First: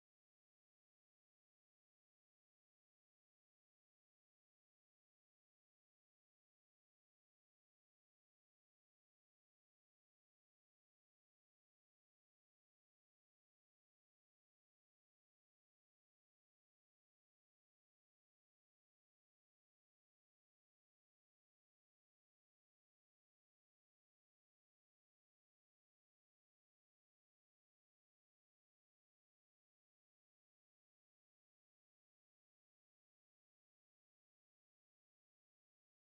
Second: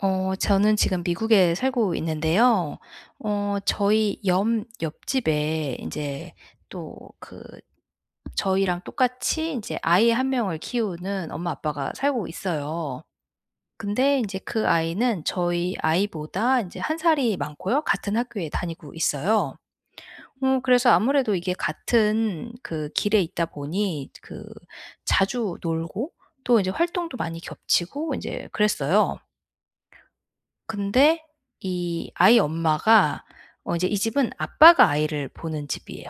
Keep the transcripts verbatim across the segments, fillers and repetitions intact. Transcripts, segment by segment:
어 저는 지금 미국에 살고 있는데요 어 저희 염 옆집에 인제 또 그 저희랑 똑같이 인제 아이 한 명을 키우는 엄마, 아빠가 살고 있어요. 근데 인제 그 아이는 저희 아이보다 인제 한 살이 많고요 같은 학교에 다니고 있어요. 어 그래서 아무래도 이게 같은 그 길에 있다 보니 그 자주 놀고 또 이제 활동도 많이 겹치고 인제 그랬어요. 근데 이 아이 엄마가 어 이제 이 집은 아빠가 아이를 보는 집이에요.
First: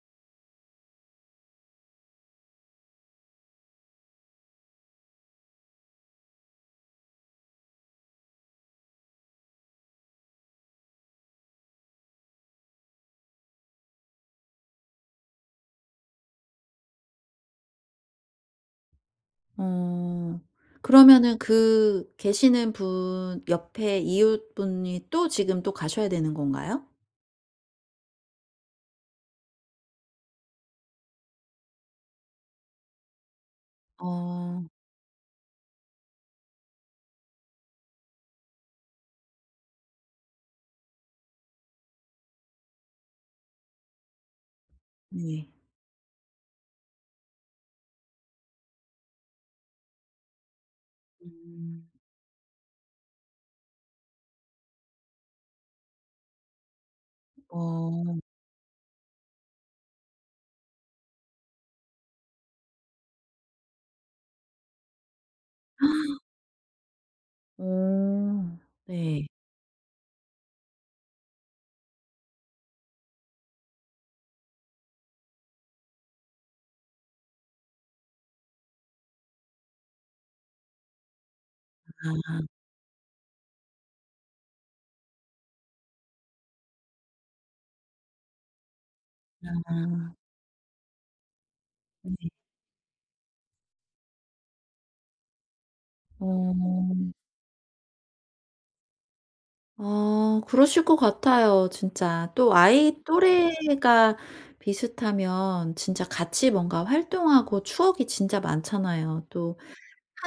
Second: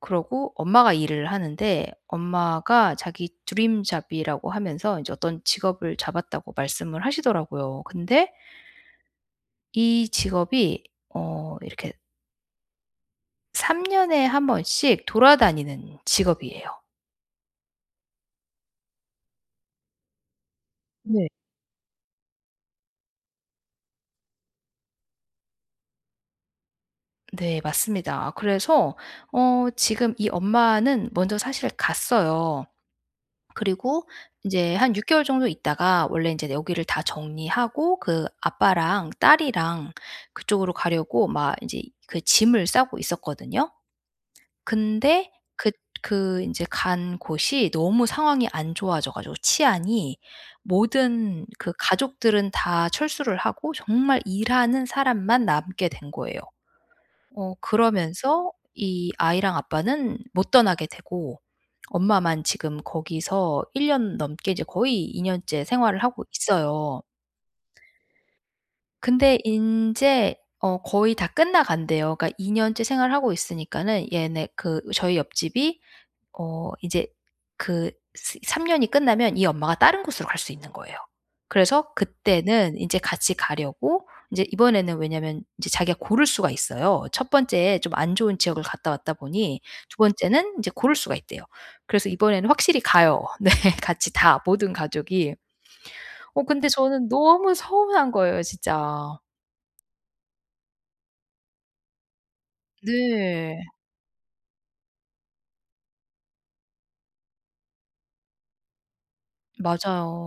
그러고 엄마가 일을 하는데 엄마가 자기 드림 잡이라고 하면서 이제 어떤 직업을 잡았다고 말씀을 하시더라고요. 근데 이 직업이 어 이렇게 삼 년에 한 번씩 돌아다니는 직업이에요. 어. 네. 그러면은 그 계시는 분 옆의 이웃분이 또 지금 또 가셔야 되는 건가요? 네 맞습니다. 아 그래서 어 지금 이 엄마는 먼저 사실 갔어요. 그리고 어. 인제 한 육 개월 정도 있다가 원래 인제 여기를 다 정리하고 그 아빠랑 딸이랑 그쪽으로 가려고 막 인제 이 그 짐을 싸고 있었거든요? 근데 네. 그 그 인제 간 곳이 너무 상황이 안 좋아져 가지고 치안이 모든 그 음. 가족들은 다 철수를 하고 정말 일하는 사람만 남게 된 거예요. 어 어. 그러면서 이 아이랑 아빠는 못 떠나게 되고 엄마만 지금 거기서 일 년 넘게 이제 거의 이 년째 생활을 하고 있어요. 어 네. 근데 인제 어 거의 다 끝나간대요. 그러니까 이 년째 생활하고 있으니까는 얘네 그 저희 옆집이 어 이제 그 스 삼 년이 끝나면 이 엄마가 다른 곳으로 갈 수 있는 거예요. 그래서 아. 그때는 인제 같이 가려고 인제 이번에는 왜냐면 인제 자기가 고를 수가 있어요. 첫 번째에 좀 안 좋은 지역을 갔다 왔다 보니 두 아. 번째는 인제 고를 수가 있대요. 그래서 네. 이번에는 확실히 가요. 네 같이 다 모든 가족이. 어 근데 저는 어. 너무 서운한 거예요, 진짜. 아 그러실 것 같아요, 진짜. 또 아이 네. 또래가 비슷하면 진짜 같이 뭔가 활동하고 추억이 진짜 많잖아요. 또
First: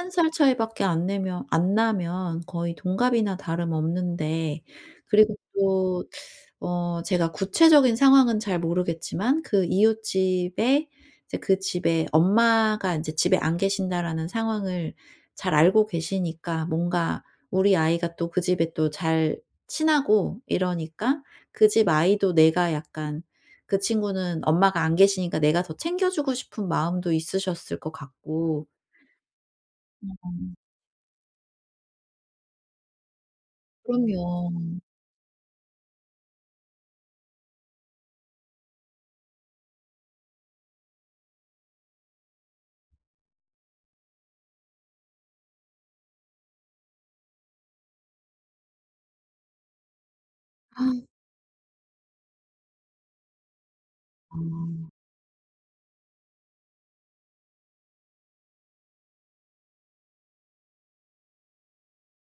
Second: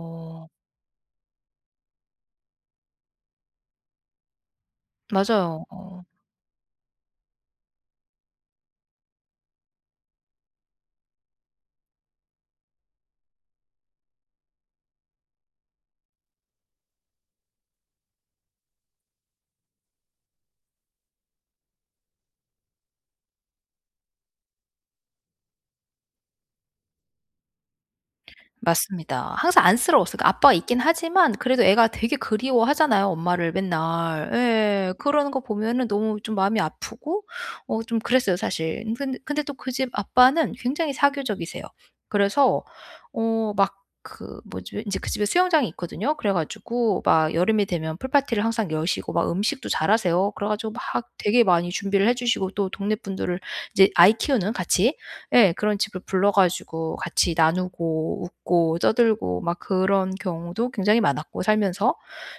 한 살 차이밖에 안 내면 안 나면 거의 동갑이나 다름없는데 그리고 맞아요 어. 또 어 제가 구체적인 상황은 잘 모르겠지만 그 이웃집에 이제 그 집에 엄마가 인제 집에 안 계신다라는 상황을 잘 알고 계시니까 뭔가 우리 아이가 또 그 집에 또 잘 친하고 이러니까 그 집 아이도 내가 약간 그 친구는 엄마가 안 계시니까 내가 더 챙겨주고 싶은 마음도 있으셨을 것 같고 맞습니다. 항상 안쓰러웠어요. 그니까 아빠가 음. 있기는 하지만 그래도 애가 되게 그리워하잖아요, 엄마를 맨날. 그럼요. 예 그러는 거 보면은 너무 좀 마음이 아프고 어 좀 그랬어요, 사실. 인 근 근데 또 그 집 아빠는 굉장히 사교적이세요. 그래서 어 막 그 뭐지 인제 그 집에 수영장이 있거든요. 그래 가지고 막 여름이 되면 풀 파티를 항상 여시고 막 음식도 잘하세요. 그래 가지고 막 되게 많이 준비를 해주시고 또 동네 분들을 이제 아이 키우는 아. 같이 예 그런 집을 불러 가지고 같이 나누고 웃고 떠들고 막 그런 경우도 굉장히 많았고, 살면서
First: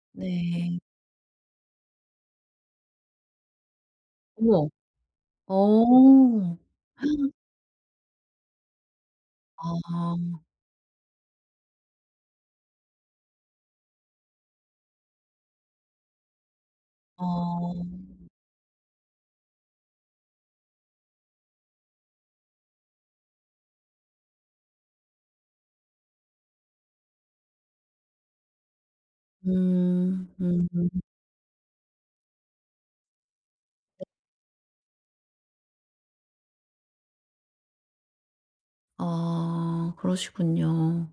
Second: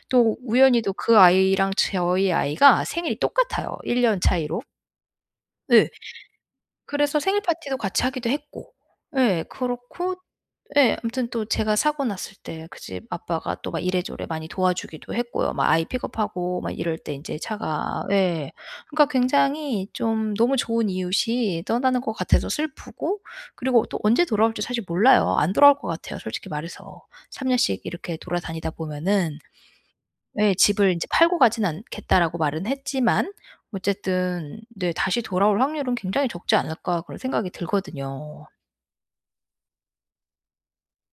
또 네. 우연히도 그 아이랑 제 저희 아이가 생일이 똑같아요, 일 년 차이로. 어머. 예. 어. 그래서 생일 파티도 같이 하기도 했고. 예 그렇고 아. 예 아무튼 또 제가 사고 났을 때 그 집 아빠가 또 막 이래저래 많이 도와주기도 했고요. 뭐 아이 픽업하고 막 이럴 때 아. 인제 차가 예. 그러니까 굉장히 좀 너무 좋은 이웃이 떠나는 것 같아서 슬프고 그리고 또 언제 돌아올지 사실 몰라요. 안 돌아올 것 같아요 솔직히 말해서. 삼 년씩 이렇게 돌아다니다 보면은 음. 예 음음. "집을 인제 팔고 가지는 않겠다."라고 말은 했지만 어쨌든 네 '다시 돌아올 확률은 굉장히 적지 않을까?' 그런 생각이 들거든요. 어 그러시군요.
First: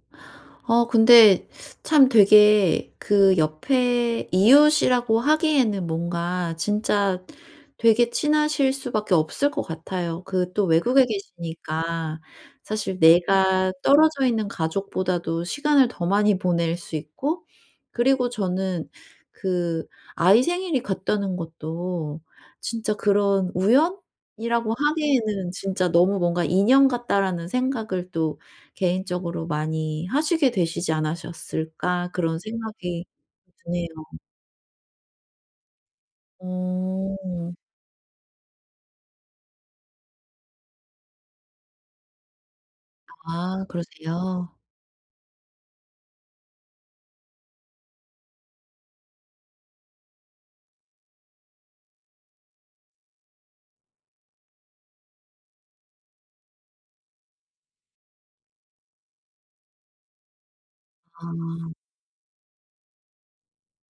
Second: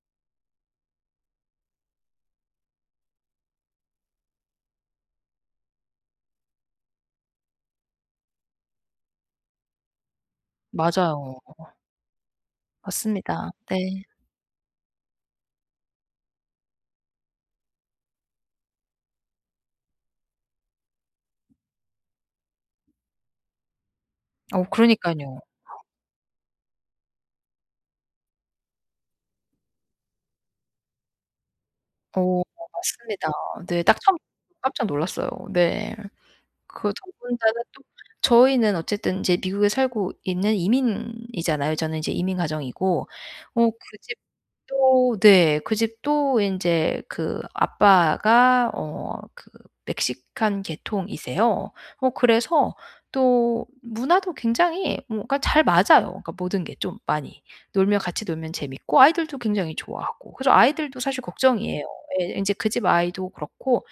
어 근데 참 되게 그 옆에 이웃이라고 하기에는 뭔가 진짜 되게 친하실 수밖에 없을 것 같아요. 그 또 외국에 맞아요. 계시니까 사실 맞습니다. 내가 네. 떨어져 있는 가족보다도 시간을 더 많이 보낼 수 있고 그리고 저는 그 아이 생일이 같다는 것도 '진짜 그런 어 우연이라고 그러니깐요. 하기에는 '진짜 너무 뭔가 인연 같다.'라는 생각을 또 개인적으로 많이 하시게 되시지 않으셨을까?' 그런 어 생각이 맞습니다 네. 드네요. 딱 처음 깜짝 놀랐어요 네. 그 저 어. 혼자는 또 저희는 어쨌든 인제 미국에 살고 있는 이민이잖아요. 저는 이제 이민 가정이고 아 어 그 그러세요? 집도 네 그 집도 인제 그 아빠가 어 그 멕시칸 계통이세요. 어 그래서 또 문화도 굉장히 뭔가 잘 맞아요 그러니까 모든 게 좀 많이. 놀면 같이 놀면 재미있고 아이들도 굉장히 좋아하고. 그래서 아이들도 사실 아. 걱정이에요. 예. 인제 그 집 아이도 그렇고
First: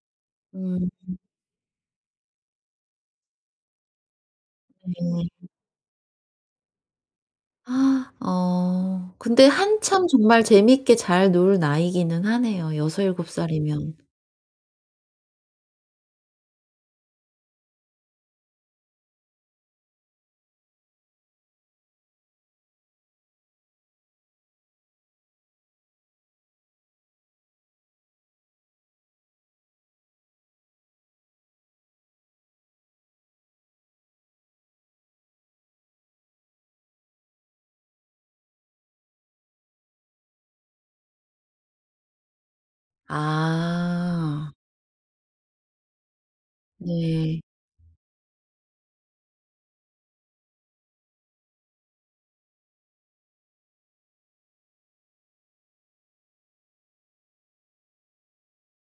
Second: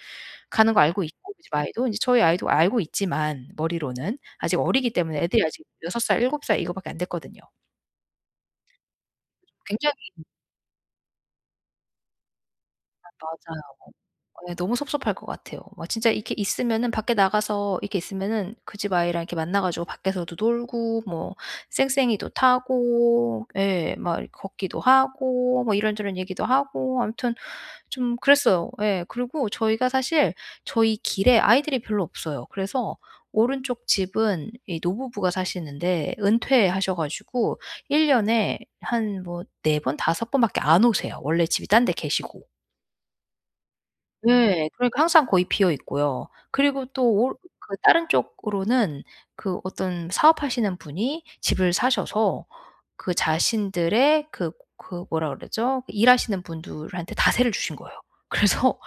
가는 거 음 알고 음. 있고 그 집 아이도 인제 저희 아이도 알고 있지만 머리로는 아직 어리기 때문에 애들이 예. 아직 여섯 살, 일곱 살 이거밖에 안 됐거든요. 어. 근데 굉장히 한참 정말 재미있게 잘 놀 나이기는 하네요 아 여서일곱 맞아요. 살이면. 예 너무 섭섭할 것 같아요. 와 진짜 이렇게 있으면은 밖에 나가서 이렇게 있으면은 그 집 아이랑 이렇게 만나 가지고 밖에서도 놀고 뭐 쌩쌩이도 타고 예 막 이렇게 걷기도 하고 뭐 이런저런 얘기도 하고 아무튼 좀 그랬어요. 예. 그리고 저희가 사실 저희 길에 아이들이 별로 없어요. 그래서 오른쪽 집은 이 노부부가 사시는데 은퇴하셔 가지고 일 년에 한 뭐 네 번, 다섯 번밖에 안 오세요 원래 집이 딴 데 계시고. 아. 예. 그러니까 항상 거의 비어 있고요. 그리고 또 올 네. 그 다른 쪽으로는 그 어떤 사업하시는 분이 집을 사셔서 그 자신들의 그 그 뭐라 그러죠? 일하시는 분들한테 다 세를 주신 거예요. 그래서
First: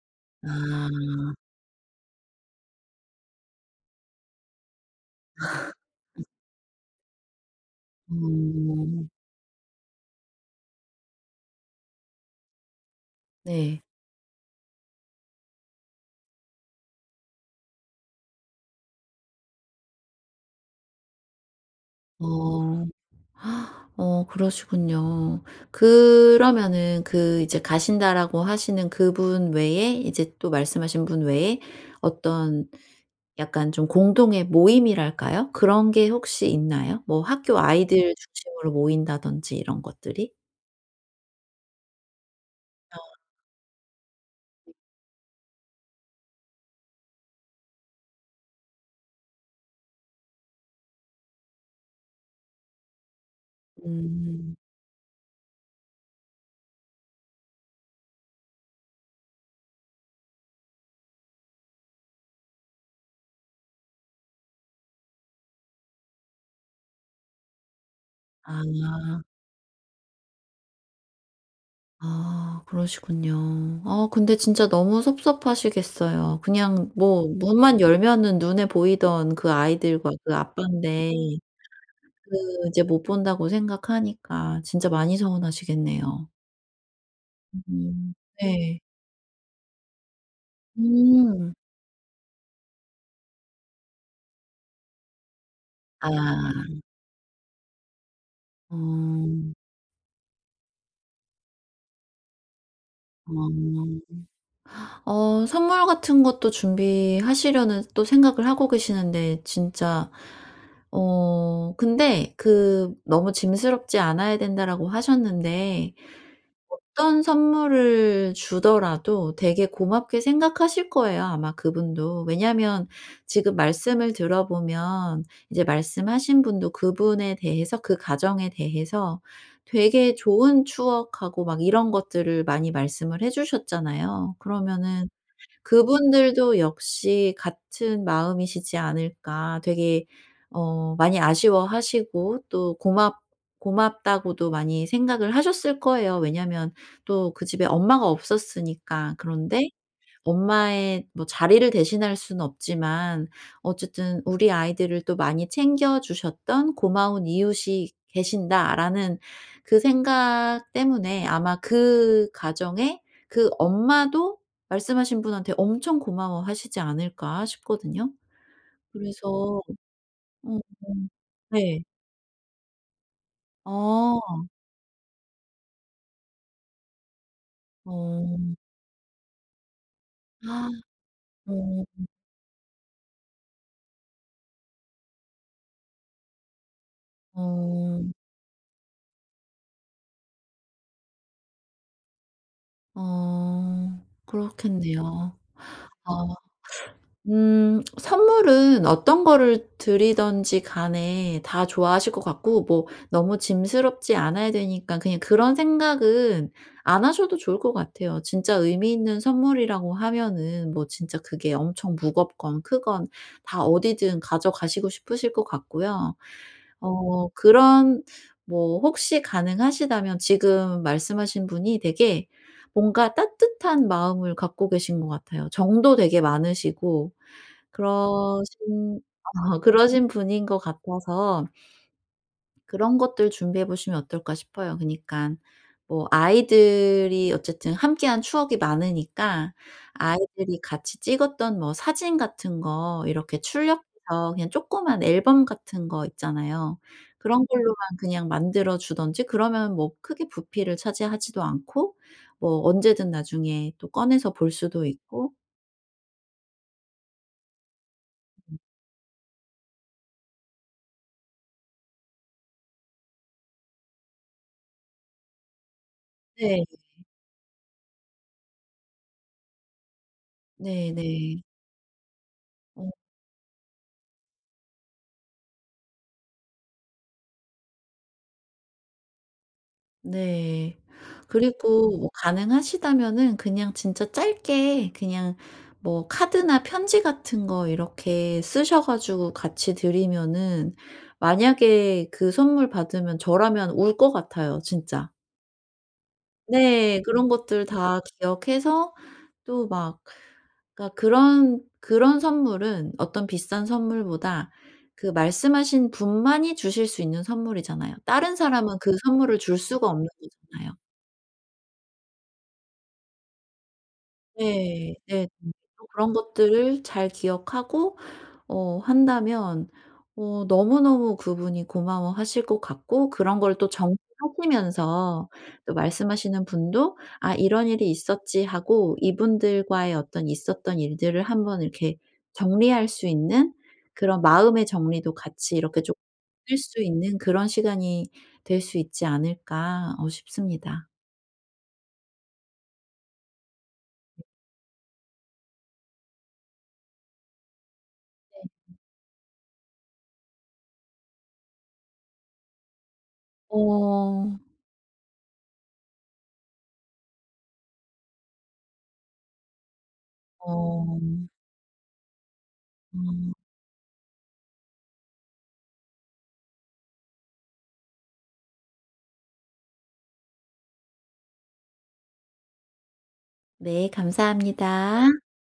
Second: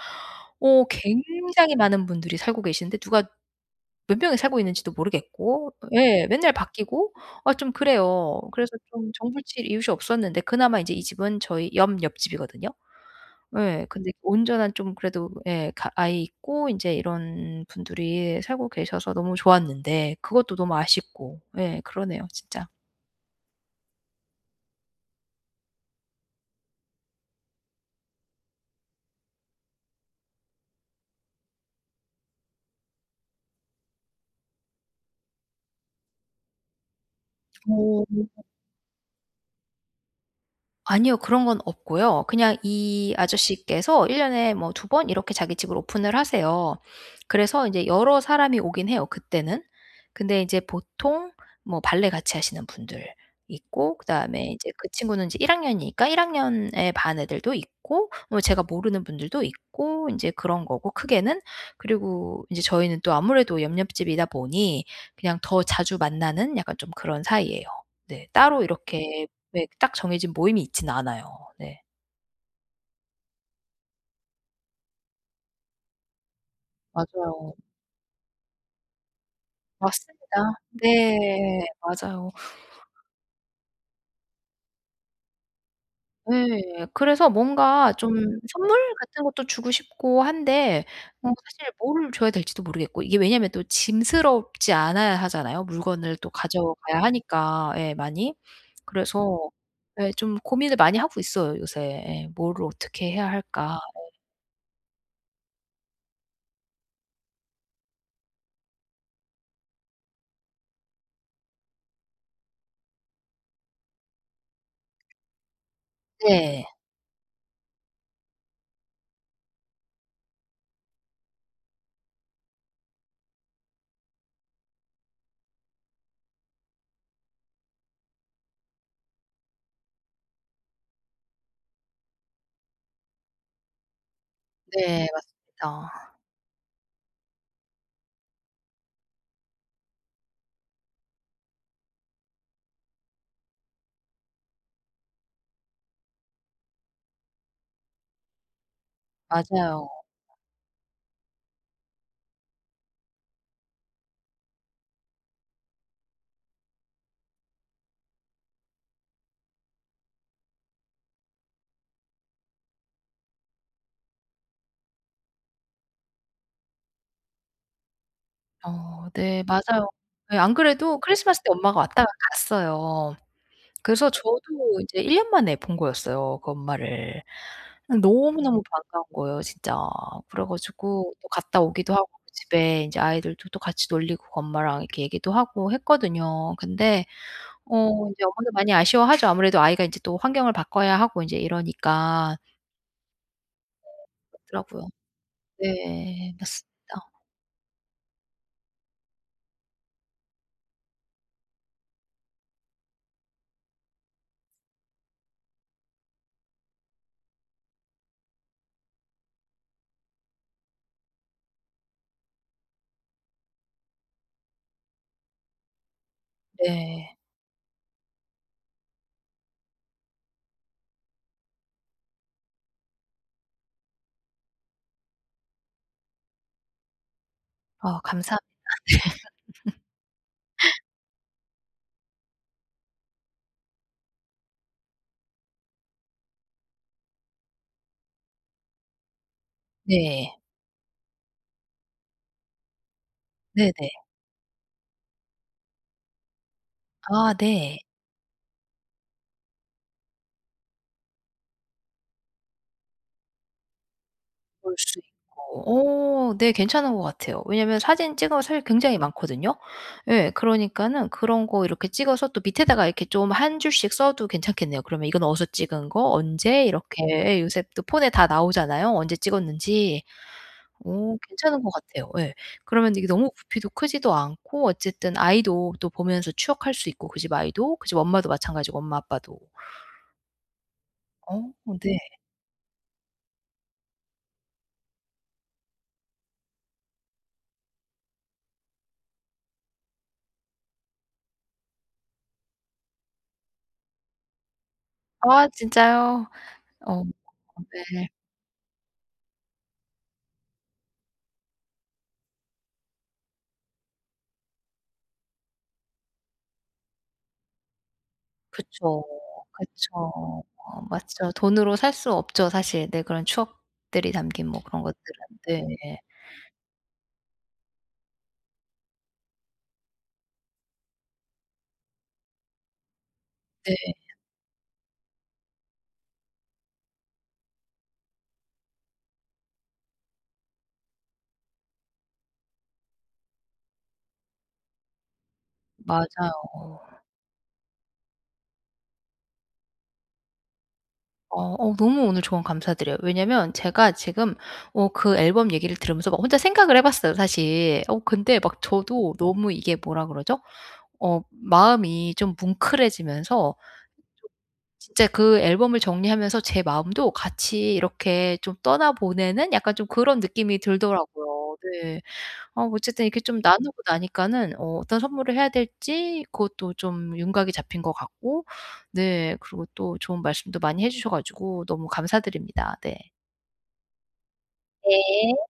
어 아. 굉장히 많은 분들이 살고 계시는데 누가 몇 명이 살고 있는지도 모르겠고 예 맨날 바뀌고 아 좀 그래요. 그래서 어. 좀 정 붙일 이웃이 없었는데 그나마 이제 이 집은 저희 옆 옆집이거든요. 네. 예 근데 온전한 좀 그래도 예 가 아이 있고 인제 이런 분들이 살고 계셔서 너무 좋았는데 그것도 너무 아쉽고 예 그러네요 진짜. 어. 어 그러시군요. 그러면은 그 이제 가신다라고 하시는 그분 외에 이제 또 말씀하신 분 외에 어떤 약간 좀 공동의 모임이랄까요, 그런 게 혹시 있나요? 뭐 학교 어. 아이들 중심으로 모인다든지 이런 것들이? 아니요. 그런 건 없고요. 그냥 어. 이 아저씨께서 일 년에 뭐 두 번 이렇게 자기 집을 오픈을 하세요. 그래서 인제 여러 사람이 오긴 해요 그때는. 근데 이제 보통 뭐 발레 같이 하시는 분들 있고 그다음에 음. 이제 그 친구는 이제 일 학년이니까 일 학년의 반 애들도 있고 뭐 제가 모르는 분들도 있고 인제 그런 거고 크게는 그리고 인제 저희는 또 아무래도 옆 옆집이다 보니 그냥 더 자주 만나는 약간 좀 그런 사이예요. 네 따로 아. 이렇게 왜 그 딱 정해진 모임이 있진 않아요. 네. 아 그러시군요. 어 근데 진짜 너무 섭섭하시겠어요. 그냥 뭐 맞아요. 문만 열면은 눈에 보이던 그 아이들과 그 맞습니다. 아빤데 네. 맞아요. 그 이제 못 본다고 생각하니까 진짜 많이 서운하시겠네요. 예. 그래서 뭔가 음. 좀 선물 예. 같은 것도 주고 싶고 한데 어 음. 사실 뭐를 줘야 될지도 모르겠고 이게 왜냐하면 또 짐스럽지 않아야 하잖아요 물건을 또 아. 가져가야 하니까 예 많이. 그래서 어. 예 좀 고민을 많이 하고 있어요 요새. 예. '뭐를 어떻게 해야 어. 할까?' 어. 어 선물 같은 것도 준비하시려는 또 생각을 하고 계시는데 진짜 어 근데 그 "너무 짐스럽지 않아야 된다."라고 하셨는데 네. 어떤 선물을 주더라도 되게 고맙게 생각하실 거예요 아마 그분도. 왜냐하면 지금 말씀을 들어보면 이제 말씀하신 분도 그분에 대해서, 그 가정에 대해서 되게 좋은 추억하고 막 이런 것들을 많이 말씀을 해 주셨잖아요. 네. 그러면은 맞습니다. 그분들도 역시 같은 마음이시지 않을까? 되게 어 많이 아쉬워하시고 또 고맙 고맙다고도 많이 생각을 하셨을 거예요 왜냐하면 또 그 집에 엄마가 없었으니까. 그런데 맞아요. 엄마의 뭐 자리를 대신할 수는 없지만 어쨌든 '우리 아이들을 또 많이 챙겨 주셨던 고마운 이웃이 계신다.'라는 그 생각 때문에 아마 '그 가정의 그 엄마도 말씀하신 분한테 엄청 고마워하시지 않을까?' 싶거든요. 어 네. 그래서 맞아요. 예 안 어. 그래도 크리스마스 때 네. 엄마가 왔다가 갔어요. 그래서 저도 어. 이제 일 년 만에 본 거였어요 그 엄마를. 어 어. 너무너무 반가운 거예요 진짜. 그래 가지고 또 갔다 어. 오기도 하고 집에 인제 아이들도 또 같이 놀리고 그 엄마랑 이렇게 얘기도 하고 했거든요. 근데 어. 어 인제 엄마도 많이 아쉬워하죠 아무래도 아이가 이제 또 환경을 바꿔야 하고 인제 이러니까. 어. 그렇더라고요. 그렇겠네요. 아. 네. 맞습니다. 음 선물은 어떤 거를 드리든지 간에 다 좋아하실 것 같고 뭐 너무 짐스럽지 않아야 되니까 그냥 그런 생각은 안 하셔도 좋을 것 같아요. 진짜 의미 있는 선물이라고 하면은 뭐 진짜 그게 엄청 무겁건 크건 다 어디든 가져가시고 싶으실 것 같고요. 네. 어 그런 뭐 혹시 가능하시다면 지금 말씀하신 분이 되게 뭔가 따뜻한 마음을 갖고 계신 것 같아요. 정도 되게 많으시고 아 감사합니다. 네. 그러신 그러신 분인 것 같아서 그런 것들 준비해 보시면 어떨까 싶어요. 그러니깐 뭐 아이들이 어쨌든 함께한 추억이 많으니까 네. 아이들이 같이 찍었던 뭐 사진 같은 거 이렇게 네네. 출력해서 그냥 쪼끄만 앨범 같은 거 있잖아요. 아 그런 걸로만 네. 그냥 만들어 주든지 그러면 뭐 크게 부피를 차지하지도 않고 뭐 언제든 나중에 또 꺼내서 볼 볼 수도 수 있고. 있고 어 네 괜찮은 것 같아요. 왜냐하면 사진 찍 어 음. 실 굉장히 많거든요. 예. 그러니까는 그런 거 이렇게 찍어서 또 밑에다가 이렇게 좀 한 줄씩 써도 괜찮겠네요. 그러면 이건 어디서 찍은 거 네. 언제 이렇게 예 요새 또 폰에 다 나오잖아요 언제 찍었는지. 어 네네. 괜찮은 거 같아요. 예. 어. 그러면 이게 너무 부피도 크지도 않고 어쨌든 아이도 또 보면서 추억할 수 있고 그 집 아이도 그 집 엄마도 마찬가지고 엄마 아빠도. 네. 어 그리고 네. 뭐 가능하시다면은 그냥 진짜 짧게 그냥 뭐 카드나 편지 같은 거 이렇게 쓰셔 가지고 같이 드리면은 만약에 그 선물 받으면 저라면 울 것 같아요 진짜. 아 진짜요? 어 네. 어 그런 것들 다 네. 기억해서 또 막 그러니까 그런 그런 선물은 어떤 비싼 선물보다 그 말씀하신 분만이 주실 수 있는 선물이잖아요. 다른 사람은 그 그쵸. 선물을 줄 수가 없는 그쵸. 거잖아요. 아 맞죠. 돈으로 살 수 없죠 사실. 네 그런 추억들이 담긴 뭐 그런 것들은. 예. 네네. 또 네네. 그런 것들을 잘 기억하고 어 한다면 어 너무너무 그분이 고마워하실 것 같고 그런 걸 또 네. 정리하시면서 또 말씀하시는 분도 '아 이런 일이 있었지.' 하고 이분들과의 어떤 있었던 일들을 한 번 이렇게 정리할 수 있는 그런 마음의 정리도 같이 이렇게 쪼끔 느낄 맞아요. 수 있는 그런 시간이 될 수 있지 않을까 어 싶습니다. 어 어 너무 오늘 조언 감사드려요. 왜냐하면 제가 지금 어 그 앨범 얘기를 들으면서 막 혼자 생각을 해봤어요 사실. 어 근데 막 저도 너무 이게 뭐라 그러죠? 어 마음이 좀 뭉클해지면서 좀 어. 진짜 그 앨범을 정리하면서 제 마음도 같이 이렇게 좀 떠나보내는 약간 좀 그런 느낌이 어. 들더라고요. 네. 어 어쨌든 이렇게 음. 좀 나누고 나니까는 어 어떤 선물을 해야 될지 그것도 좀 윤곽이 잡힌 것 같고 네 그리고 또 좋은 말씀도 많이 해 주셔 가지고 너무 감사드립니다. 네. 네. 감사합니다. 네.